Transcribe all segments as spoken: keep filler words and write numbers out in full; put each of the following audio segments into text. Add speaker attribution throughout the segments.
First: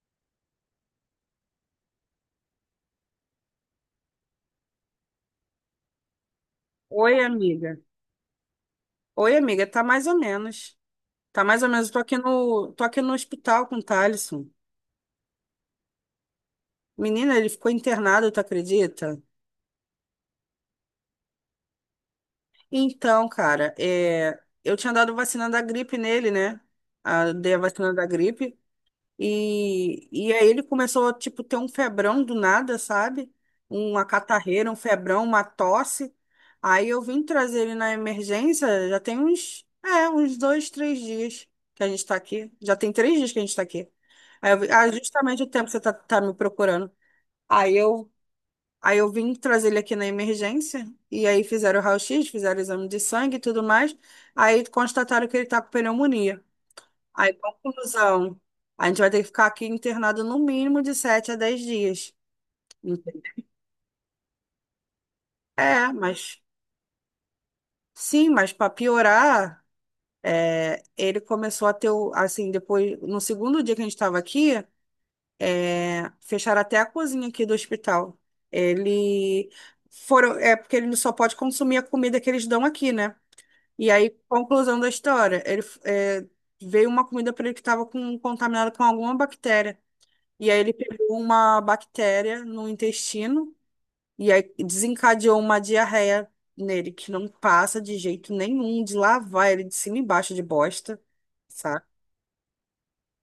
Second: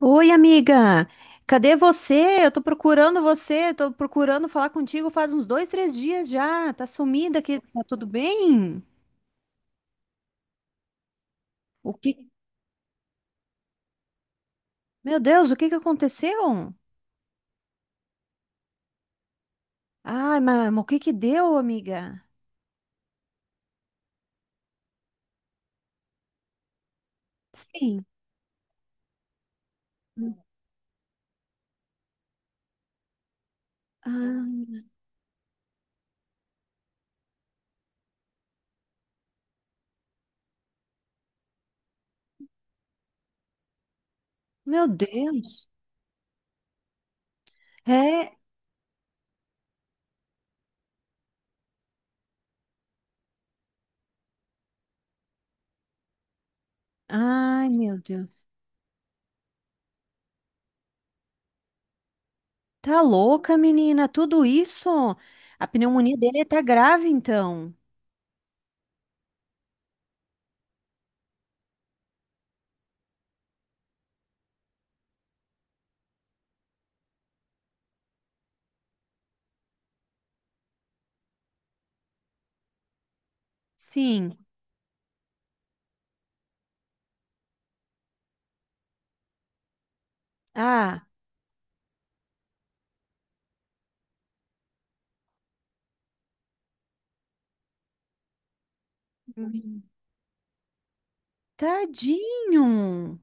Speaker 1: Oi, amiga! Cadê você? Eu tô procurando você, tô procurando falar contigo faz uns dois, três dias já. Tá
Speaker 2: Oi,
Speaker 1: sumida aqui,
Speaker 2: amiga.
Speaker 1: tá tudo bem?
Speaker 2: Oi, amiga, tá mais ou menos. Tá mais ou menos. Eu
Speaker 1: O
Speaker 2: Tô
Speaker 1: que?
Speaker 2: aqui no, tô aqui no hospital com o Thaleson.
Speaker 1: Meu Deus, o que que aconteceu?
Speaker 2: Menina, ele ficou internado, tu acredita?
Speaker 1: Ai, mas, o que que deu, amiga?
Speaker 2: Então, cara, é, eu tinha dado vacina da gripe nele, né? A, dei a vacina da
Speaker 1: Sim.
Speaker 2: gripe. E, e aí ele começou a, tipo, ter um febrão do nada, sabe? Uma catarreira, um
Speaker 1: Ah,
Speaker 2: febrão, uma tosse. Aí eu vim trazer ele na emergência, já tem uns, é, uns dois, três dias que a gente tá aqui. Já tem três dias que a gente tá aqui. Aí eu, vi-
Speaker 1: meu
Speaker 2: ah, justamente o tempo
Speaker 1: Deus.
Speaker 2: que você tá, tá me procurando. Aí eu,
Speaker 1: É.
Speaker 2: aí eu vim trazer ele aqui na emergência, e aí fizeram o raio-x, fizeram o exame de sangue e tudo mais. Aí constataram que ele tá com pneumonia. Aí,
Speaker 1: Ai, meu
Speaker 2: conclusão.
Speaker 1: Deus.
Speaker 2: A gente vai ter que ficar aqui internado no mínimo de sete a dez dias.
Speaker 1: Tá louca, menina? Tudo isso? A
Speaker 2: É,
Speaker 1: pneumonia
Speaker 2: mas
Speaker 1: dele tá grave, então.
Speaker 2: sim, mas para piorar, é, ele começou a ter, o- assim, depois, no segundo dia que a gente estava aqui, é, fecharam até a cozinha aqui do hospital. Ele Foram, é porque ele só pode consumir a comida que eles dão aqui, né? E aí,
Speaker 1: Sim.
Speaker 2: conclusão da história, ele é, veio uma comida para ele que estava com, contaminada com alguma bactéria. E aí ele
Speaker 1: Ah,
Speaker 2: pegou uma bactéria no intestino e aí desencadeou uma diarreia nele que não passa de jeito nenhum de lavar ele de cima e embaixo de bosta, sabe?
Speaker 1: tadinho.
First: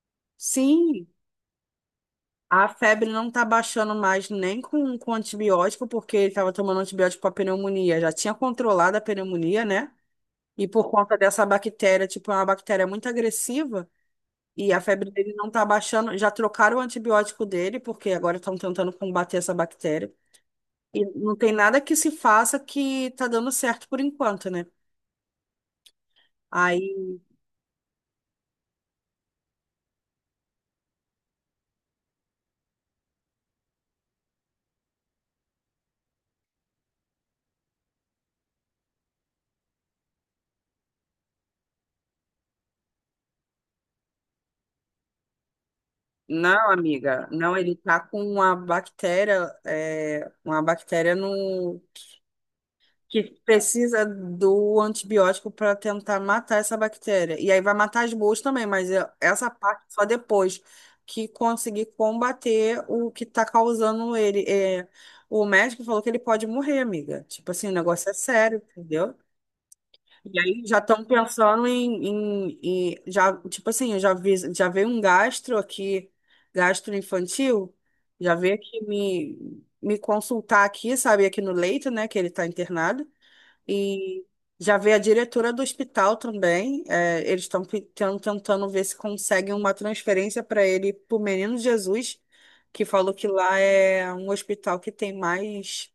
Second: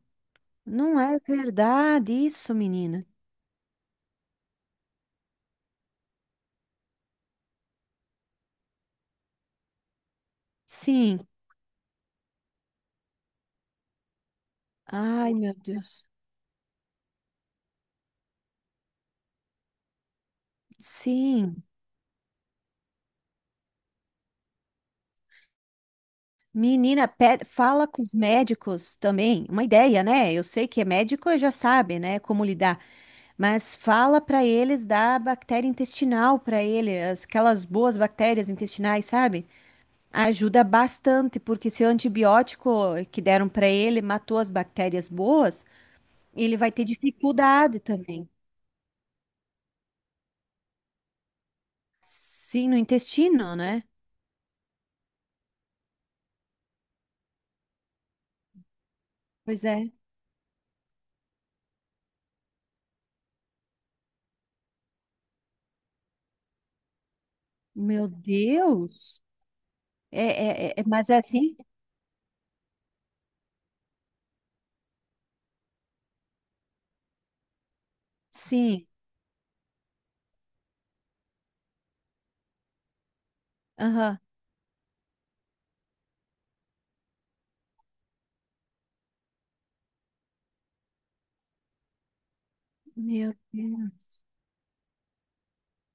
Speaker 1: Não
Speaker 2: Sim,
Speaker 1: é verdade isso,
Speaker 2: a
Speaker 1: menina?
Speaker 2: febre não tá baixando mais nem com, com antibiótico, porque ele tava tomando antibiótico para pneumonia, já tinha controlado a pneumonia, né? E por conta
Speaker 1: Sim.
Speaker 2: dessa bactéria, tipo, é uma bactéria muito agressiva, e a febre
Speaker 1: Ai,
Speaker 2: dele não
Speaker 1: meu
Speaker 2: tá
Speaker 1: Deus.
Speaker 2: baixando, já trocaram o antibiótico dele, porque agora estão tentando combater essa bactéria. E não tem
Speaker 1: Sim.
Speaker 2: nada que se faça que tá dando certo por enquanto, né?
Speaker 1: Menina,
Speaker 2: Aí,
Speaker 1: pe- fala com os médicos também. Uma ideia, né? Eu sei que é médico e já sabe, né, como lidar. Mas fala para eles da bactéria intestinal para ele, as- aquelas boas bactérias intestinais, sabe? Ajuda bastante, porque se o antibiótico que deram para ele matou as bactérias boas, ele
Speaker 2: não,
Speaker 1: vai ter
Speaker 2: amiga, não, ele
Speaker 1: dificuldade
Speaker 2: tá com
Speaker 1: também.
Speaker 2: uma bactéria, é, uma bactéria no
Speaker 1: Sim, no
Speaker 2: que
Speaker 1: intestino, né?
Speaker 2: precisa do antibiótico para tentar matar essa bactéria. E aí vai matar as boas também, mas é- essa
Speaker 1: Pois
Speaker 2: parte
Speaker 1: é.
Speaker 2: só depois que conseguir combater o que tá causando ele. É, o médico falou que ele pode morrer, amiga. Tipo assim, o
Speaker 1: Meu
Speaker 2: negócio é sério, entendeu?
Speaker 1: Deus! É,
Speaker 2: E aí
Speaker 1: é, é,
Speaker 2: já
Speaker 1: é-
Speaker 2: estão
Speaker 1: mas é assim?
Speaker 2: pensando em, em, em- já, tipo assim, eu já vi, já veio um gastro aqui, gastro infantil, já veio aqui
Speaker 1: Sim.
Speaker 2: me, me consultar aqui, sabe, aqui no leito, né, que ele está internado,
Speaker 1: Aham.
Speaker 2: e já veio a diretora do hospital também, é, eles estão tentando ver se conseguem uma transferência para ele, para o Menino Jesus, que falou que
Speaker 1: Meu
Speaker 2: lá
Speaker 1: Deus.
Speaker 2: é um hospital que tem mais,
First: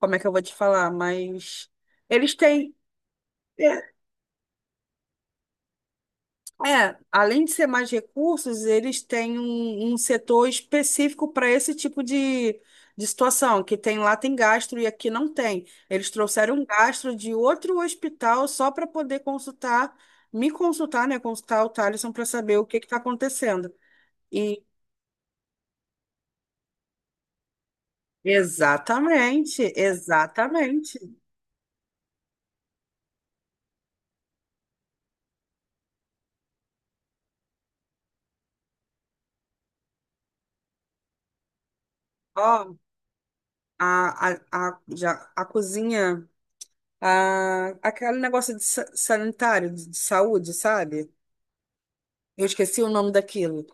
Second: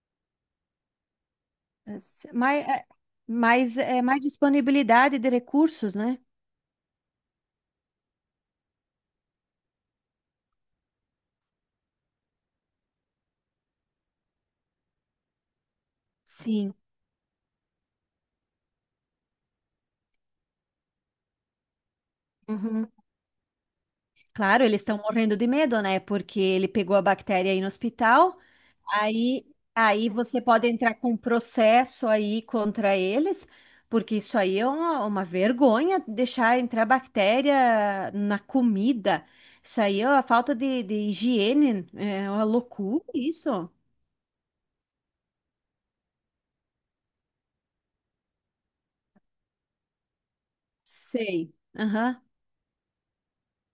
Speaker 2: como é que eu vou te falar, mais...
Speaker 1: É se-
Speaker 2: Eles
Speaker 1: Mas,
Speaker 2: têm.
Speaker 1: é, mas
Speaker 2: É,
Speaker 1: é mais disponibilidade de recursos, né?
Speaker 2: É, além de ser mais recursos, eles têm um, um setor específico para esse tipo de, de situação, que tem lá tem gastro e aqui não tem. Eles trouxeram um
Speaker 1: Sim.
Speaker 2: gastro de outro hospital só para poder consultar, me consultar, né? Consultar o Thaleson para saber o que
Speaker 1: Uhum.
Speaker 2: está acontecendo. E
Speaker 1: Claro, eles estão morrendo de medo, né? Porque ele pegou a bactéria aí no hospital. Aí,
Speaker 2: exatamente,
Speaker 1: aí você pode entrar
Speaker 2: exatamente.
Speaker 1: com um processo aí contra eles, porque isso aí é uma, uma vergonha deixar entrar bactéria na comida. Isso aí é uma falta de, de higiene, é uma
Speaker 2: Ó,
Speaker 1: loucura isso.
Speaker 2: a, a, a, já, a cozinha, a, aquele negócio de sa- sanitário, de de saúde, sabe?
Speaker 1: Sei. Aham.
Speaker 2: Eu esqueci o nome daquilo.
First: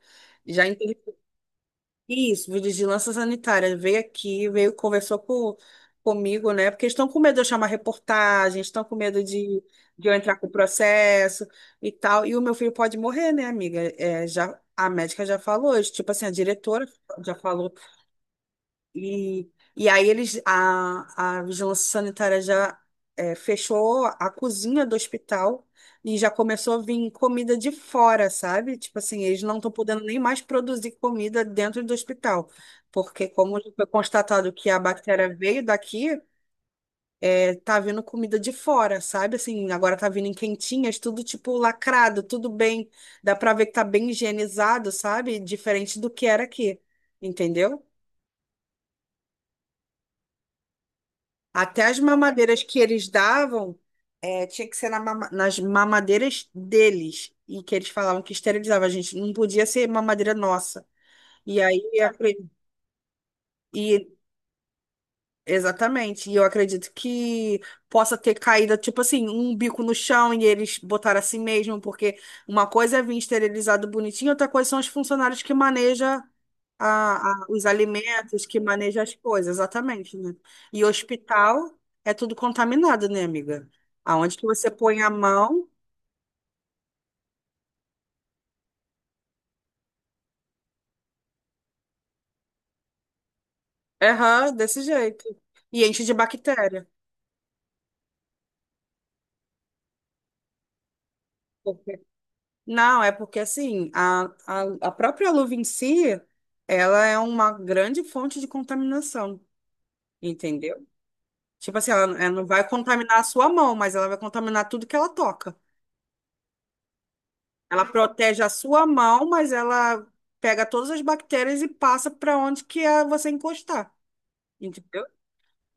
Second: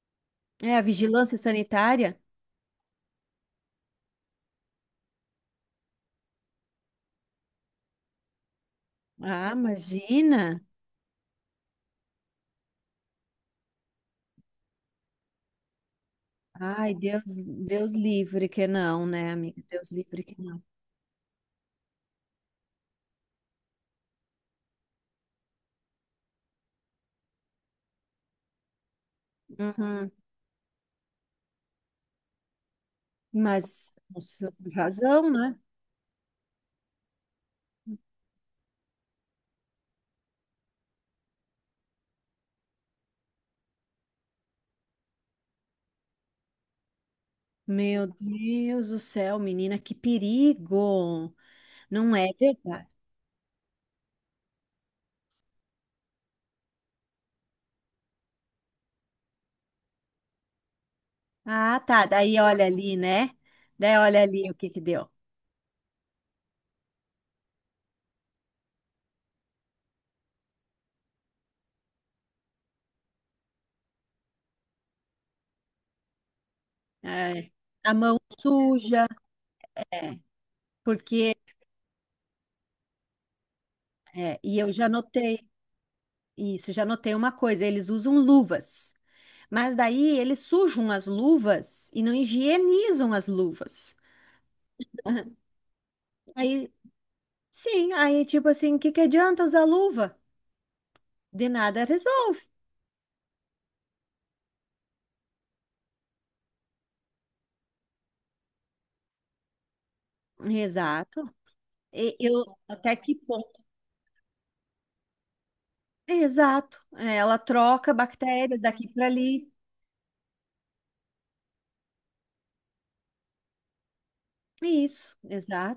Speaker 2: Já
Speaker 1: É a
Speaker 2: entendi.
Speaker 1: vigilância sanitária.
Speaker 2: Isso, vigilância sanitária. Veio aqui, veio, conversou com, comigo, né? Porque estão com medo de eu chamar reportagem, estão com medo
Speaker 1: Ah,
Speaker 2: de, de eu entrar com o
Speaker 1: imagina.
Speaker 2: processo e tal. E o meu filho pode morrer, né, amiga? É, já, a médica já falou, tipo assim, a diretora
Speaker 1: Ai, Deus,
Speaker 2: já falou
Speaker 1: Deus livre que não, né,
Speaker 2: e,
Speaker 1: amiga?
Speaker 2: e
Speaker 1: Deus
Speaker 2: aí
Speaker 1: livre que
Speaker 2: eles,
Speaker 1: não.
Speaker 2: a, a vigilância sanitária já é, fechou a cozinha do hospital e já começou a vir comida de fora, sabe? Tipo assim, eles não estão podendo
Speaker 1: Uhum.
Speaker 2: nem mais produzir comida dentro do hospital, porque como já foi
Speaker 1: Mas, com
Speaker 2: constatado
Speaker 1: sua
Speaker 2: que a
Speaker 1: razão,
Speaker 2: bactéria
Speaker 1: né?
Speaker 2: veio daqui, é, tá vindo comida de fora, sabe? Assim, agora tá vindo em quentinhas, tudo tipo lacrado, tudo bem, dá pra ver que tá bem higienizado, sabe? Diferente do que era aqui, entendeu?
Speaker 1: Meu Deus do céu, menina, que perigo!
Speaker 2: Até as
Speaker 1: Não é
Speaker 2: mamadeiras que
Speaker 1: verdade.
Speaker 2: eles davam, eh, tinha que ser na mama- nas mamadeiras deles. E que eles falavam que esterilizava a gente. Não podia ser mamadeira nossa. E aí,
Speaker 1: Ah, tá.
Speaker 2: a-
Speaker 1: Daí olha ali, né? Daí
Speaker 2: e
Speaker 1: olha ali o que que deu.
Speaker 2: Exatamente. E eu acredito que possa ter caído, tipo assim, um bico no chão e eles botaram assim mesmo, porque uma coisa é vir esterilizado bonitinho, outra coisa são os funcionários que manejam a, a-
Speaker 1: É,
Speaker 2: os
Speaker 1: a mão
Speaker 2: alimentos, que manejam
Speaker 1: suja,
Speaker 2: as coisas, exatamente,
Speaker 1: é,
Speaker 2: né? E
Speaker 1: porque
Speaker 2: hospital é tudo contaminado, né, amiga? Aonde
Speaker 1: é,
Speaker 2: que
Speaker 1: e
Speaker 2: você
Speaker 1: eu já
Speaker 2: põe a
Speaker 1: notei
Speaker 2: mão,
Speaker 1: isso, já notei uma coisa, eles usam luvas, mas daí eles sujam as luvas e não higienizam as luvas.
Speaker 2: erra desse jeito. E enche de
Speaker 1: Aí,
Speaker 2: bactéria.
Speaker 1: sim, aí tipo assim, que que adianta usar luva? De nada resolve.
Speaker 2: Não, é porque assim, a, a, a própria luva em si, ela é uma grande fonte de contaminação, entendeu?
Speaker 1: Exato.
Speaker 2: Tipo assim,
Speaker 1: E
Speaker 2: ela, ela não
Speaker 1: eu
Speaker 2: vai
Speaker 1: até que
Speaker 2: contaminar a sua mão, mas ela vai contaminar tudo que ela toca.
Speaker 1: exato. É, ela
Speaker 2: Ela
Speaker 1: troca
Speaker 2: protege a
Speaker 1: bactérias
Speaker 2: sua
Speaker 1: daqui para
Speaker 2: mão,
Speaker 1: ali.
Speaker 2: mas ela pega todas as bactérias e passa para onde que é você encostar, entendeu?
Speaker 1: Isso,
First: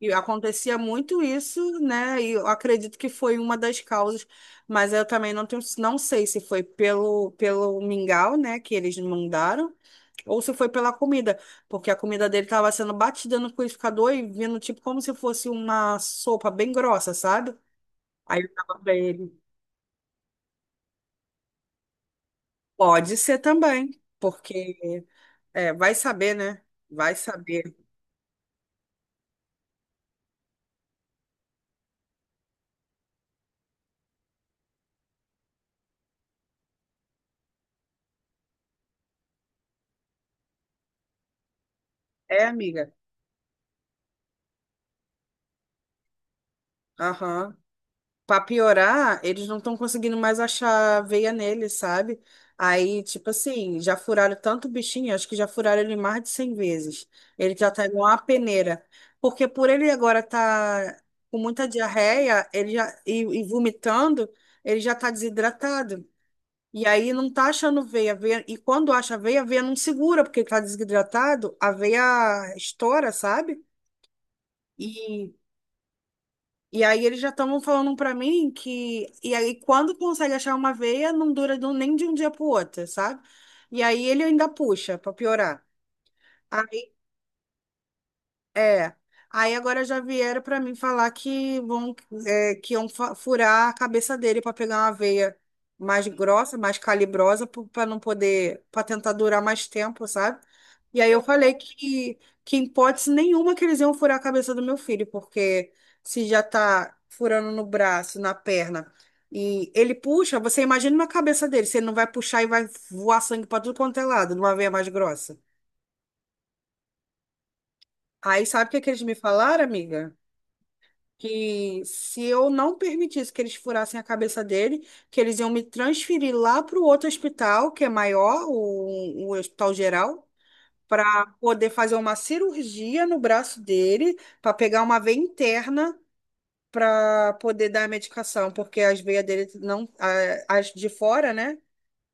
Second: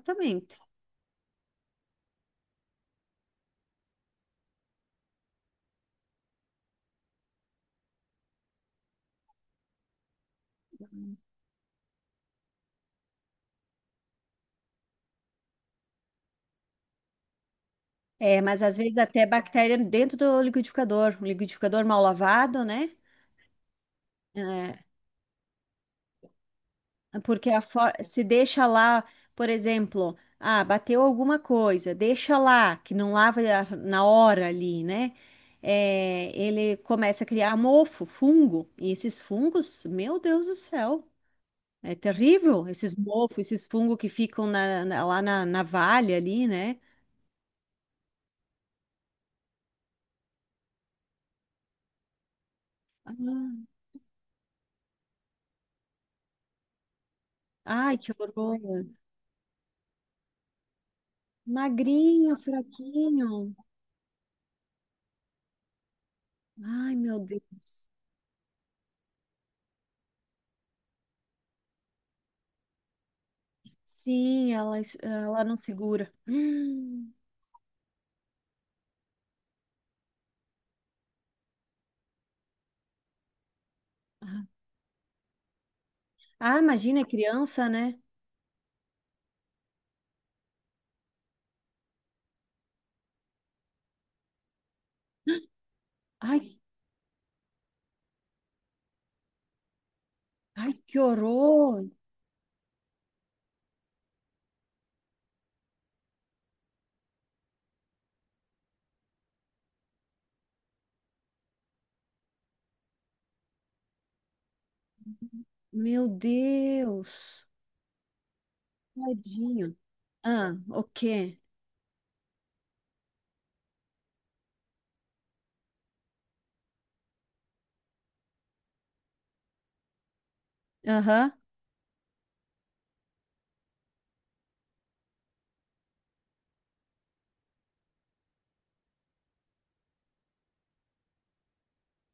Speaker 2: E acontecia muito isso, né? E eu acredito que foi uma das causas, mas eu também não tenho, não sei se foi pelo, pelo mingau, né, que eles mandaram. Ou se foi pela comida, porque a comida dele tava sendo batida no liquidificador e vindo tipo como se fosse uma sopa bem grossa, sabe?
Speaker 1: É,
Speaker 2: Aí eu
Speaker 1: mas às
Speaker 2: tava pra
Speaker 1: vezes até
Speaker 2: ele,
Speaker 1: bactéria dentro do liquidificador, um liquidificador mal lavado, né?
Speaker 2: pode ser também,
Speaker 1: É,
Speaker 2: porque é, vai saber, né? Vai
Speaker 1: porque a
Speaker 2: saber.
Speaker 1: for- se deixa lá, por exemplo, ah, bateu alguma coisa, deixa lá, que não lava a- na hora ali, né? É, ele começa a criar mofo, fungo, e esses fungos, meu Deus do céu. É
Speaker 2: É,
Speaker 1: terrível
Speaker 2: amiga.
Speaker 1: esses mofos, esses fungos que ficam na- na- lá na, na valha ali, né?
Speaker 2: Aham. Pra piorar, eles não estão conseguindo mais achar veia nele, sabe? Aí,
Speaker 1: Ah,
Speaker 2: tipo assim, já furaram tanto o bichinho, acho que já furaram ele mais de cem vezes. Ele já tá
Speaker 1: ai,
Speaker 2: igual
Speaker 1: que
Speaker 2: uma peneira.
Speaker 1: horror.
Speaker 2: Porque por ele agora tá com muita
Speaker 1: Magrinho,
Speaker 2: diarreia, ele já e,
Speaker 1: fraquinho.
Speaker 2: e vomitando, ele já tá desidratado. E
Speaker 1: Ai,
Speaker 2: aí
Speaker 1: meu
Speaker 2: não tá achando
Speaker 1: Deus.
Speaker 2: veia, veia. E quando acha a veia, a veia não segura, porque ele tá desidratado, a veia estoura, sabe?
Speaker 1: Sim, ela, es-
Speaker 2: E
Speaker 1: ela não segura.
Speaker 2: e aí eles já estavam falando pra mim que. E aí, quando consegue achar uma veia, não dura do- nem de um dia pro outro, sabe? E aí ele
Speaker 1: Hum.
Speaker 2: ainda puxa pra piorar.
Speaker 1: Ah, imagina, criança, né?
Speaker 2: É. Aí agora já vieram para mim falar que vão, é, que iam fa- furar a cabeça dele para pegar uma veia mais
Speaker 1: Ai,
Speaker 2: grossa, mais calibrosa, para não poder, para tentar durar mais tempo, sabe?
Speaker 1: ai, que
Speaker 2: E aí eu falei
Speaker 1: horror.
Speaker 2: que, que em hipótese nenhuma que eles iam furar a cabeça do meu filho, porque se já tá furando no braço, na perna, e ele puxa, você imagina na cabeça dele, se ele não vai puxar e vai voar sangue para tudo quanto é lado, numa veia mais grossa.
Speaker 1: Meu Deus.
Speaker 2: Aí sabe o que que eles me falaram,
Speaker 1: Tadinho.
Speaker 2: amiga?
Speaker 1: Ah, o quê?
Speaker 2: Que se eu não permitisse que eles furassem a cabeça dele, que eles iam me transferir lá para o outro hospital, que é maior, o, o Hospital Geral, para
Speaker 1: Aham,
Speaker 2: poder fazer uma cirurgia no braço dele, para pegar uma veia interna para poder dar a medicação, porque as veias dele não, a- as de fora, né?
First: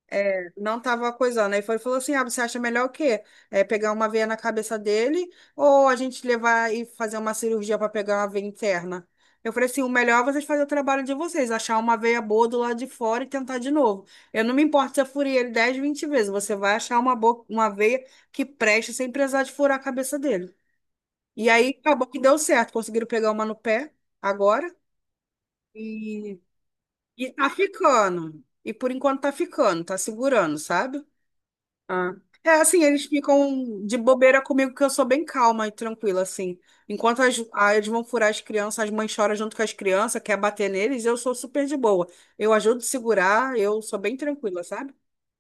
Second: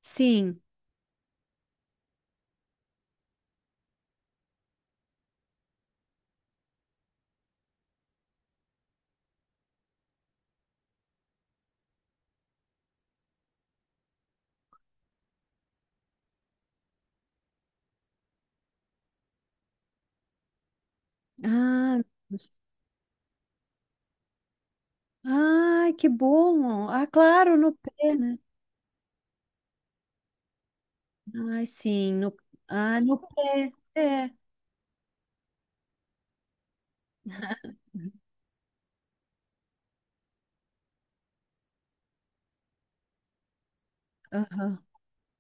Speaker 1: sim.
Speaker 2: Não tava coisando. Aí foi, falou assim: ah, você acha melhor o quê? É pegar uma veia na cabeça dele ou a gente levar e fazer uma cirurgia para pegar uma veia interna? Eu falei assim: o melhor é vocês fazerem o trabalho de vocês, achar uma veia boa do lado de fora e tentar de novo. Eu não me importo se eu furei ele dez, vinte vezes, você vai achar uma, boa, uma veia que preste sem precisar de furar a cabeça dele. E aí
Speaker 1: Ah,
Speaker 2: acabou que deu certo, conseguiram pegar uma no pé agora
Speaker 1: ai, que
Speaker 2: e,
Speaker 1: bom. Ah,
Speaker 2: e tá
Speaker 1: claro, no pé, né?
Speaker 2: ficando. E por enquanto tá ficando, tá segurando, sabe?
Speaker 1: Ai,
Speaker 2: Ah.
Speaker 1: sim, no,
Speaker 2: É assim,
Speaker 1: ah,
Speaker 2: eles
Speaker 1: no pé,
Speaker 2: ficam de
Speaker 1: é.
Speaker 2: bobeira comigo, que eu sou bem calma e tranquila, assim. Enquanto as, ah, eles vão furar as crianças, as mães choram junto com as crianças, quer bater neles, eu sou super de boa. Eu ajudo a segurar, eu sou bem tranquila,
Speaker 1: Aham.
Speaker 2: sabe?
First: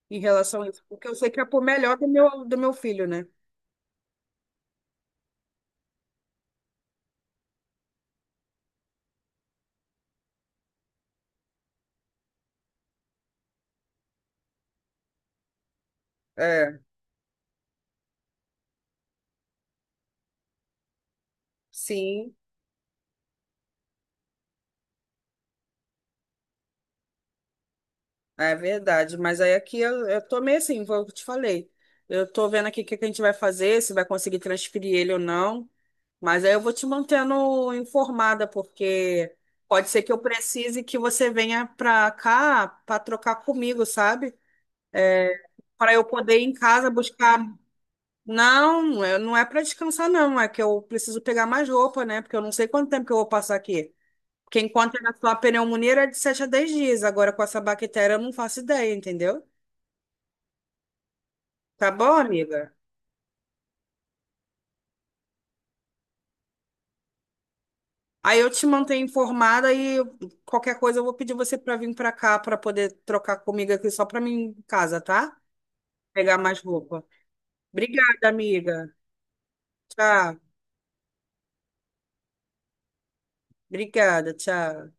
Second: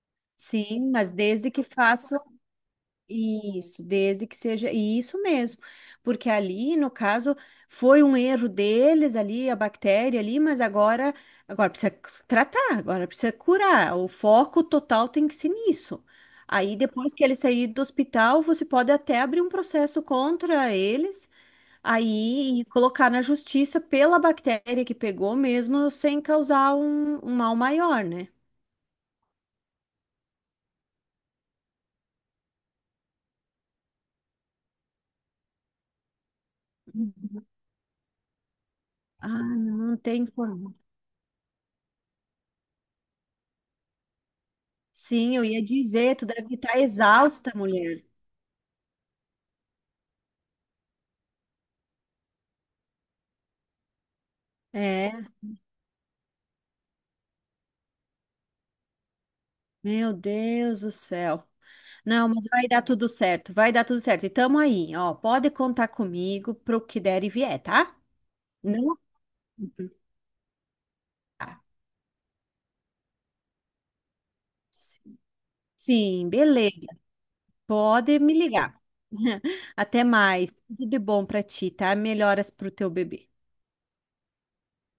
Speaker 2: Em relação a isso.
Speaker 1: Sim,
Speaker 2: Porque
Speaker 1: mas
Speaker 2: eu sei que é
Speaker 1: desde
Speaker 2: por
Speaker 1: que
Speaker 2: melhor do
Speaker 1: faço
Speaker 2: meu, do meu filho, né?
Speaker 1: isso, desde que seja isso mesmo, porque ali, no caso, foi um erro deles ali, a bactéria ali, mas agora, agora precisa tratar, agora precisa curar. O foco total tem que ser nisso. Aí,
Speaker 2: É,
Speaker 1: depois que ele sair do hospital, você pode até abrir um processo contra eles.
Speaker 2: sim.
Speaker 1: Aí, e colocar na justiça pela bactéria que pegou mesmo, sem causar um, um mal maior, né?
Speaker 2: É verdade, mas aí aqui eu, eu tô meio assim, vou, te falei. Eu tô vendo aqui o que que a gente vai fazer, se vai conseguir transferir ele ou não. Mas aí eu vou te
Speaker 1: Uhum.
Speaker 2: mantendo informada,
Speaker 1: Ah,
Speaker 2: porque pode
Speaker 1: não
Speaker 2: ser que eu
Speaker 1: tem como.
Speaker 2: precise que você venha pra cá pra trocar comigo, sabe?
Speaker 1: Sim, eu ia
Speaker 2: Para eu
Speaker 1: dizer, tu
Speaker 2: poder ir em
Speaker 1: deve estar
Speaker 2: casa buscar.
Speaker 1: exausta, mulher.
Speaker 2: Não, eu- não é para descansar, não. É que eu preciso pegar mais roupa, né? Porque eu não sei quanto tempo que eu vou passar aqui. Porque enquanto era
Speaker 1: É,
Speaker 2: só a pneumonia era de sete a dez dias. Agora com essa bactéria eu não faço ideia, entendeu?
Speaker 1: meu Deus do céu.
Speaker 2: Tá bom,
Speaker 1: Não, mas vai
Speaker 2: amiga?
Speaker 1: dar tudo certo, vai dar tudo certo. E tamo aí, ó. Pode contar comigo pro que der e vier, tá?
Speaker 2: Aí eu te
Speaker 1: Não.
Speaker 2: mantenho informada e qualquer coisa eu vou pedir você
Speaker 1: Tá.
Speaker 2: para vir para cá para poder trocar comigo aqui só para mim em casa, tá?
Speaker 1: Sim,
Speaker 2: Pegar mais
Speaker 1: beleza.
Speaker 2: roupa.
Speaker 1: Pode
Speaker 2: Obrigada,
Speaker 1: me ligar.
Speaker 2: amiga.
Speaker 1: Até
Speaker 2: Tchau.
Speaker 1: mais. Tudo de bom pra ti, tá? Melhoras pro teu bebê.
Speaker 2: Obrigada, tchau.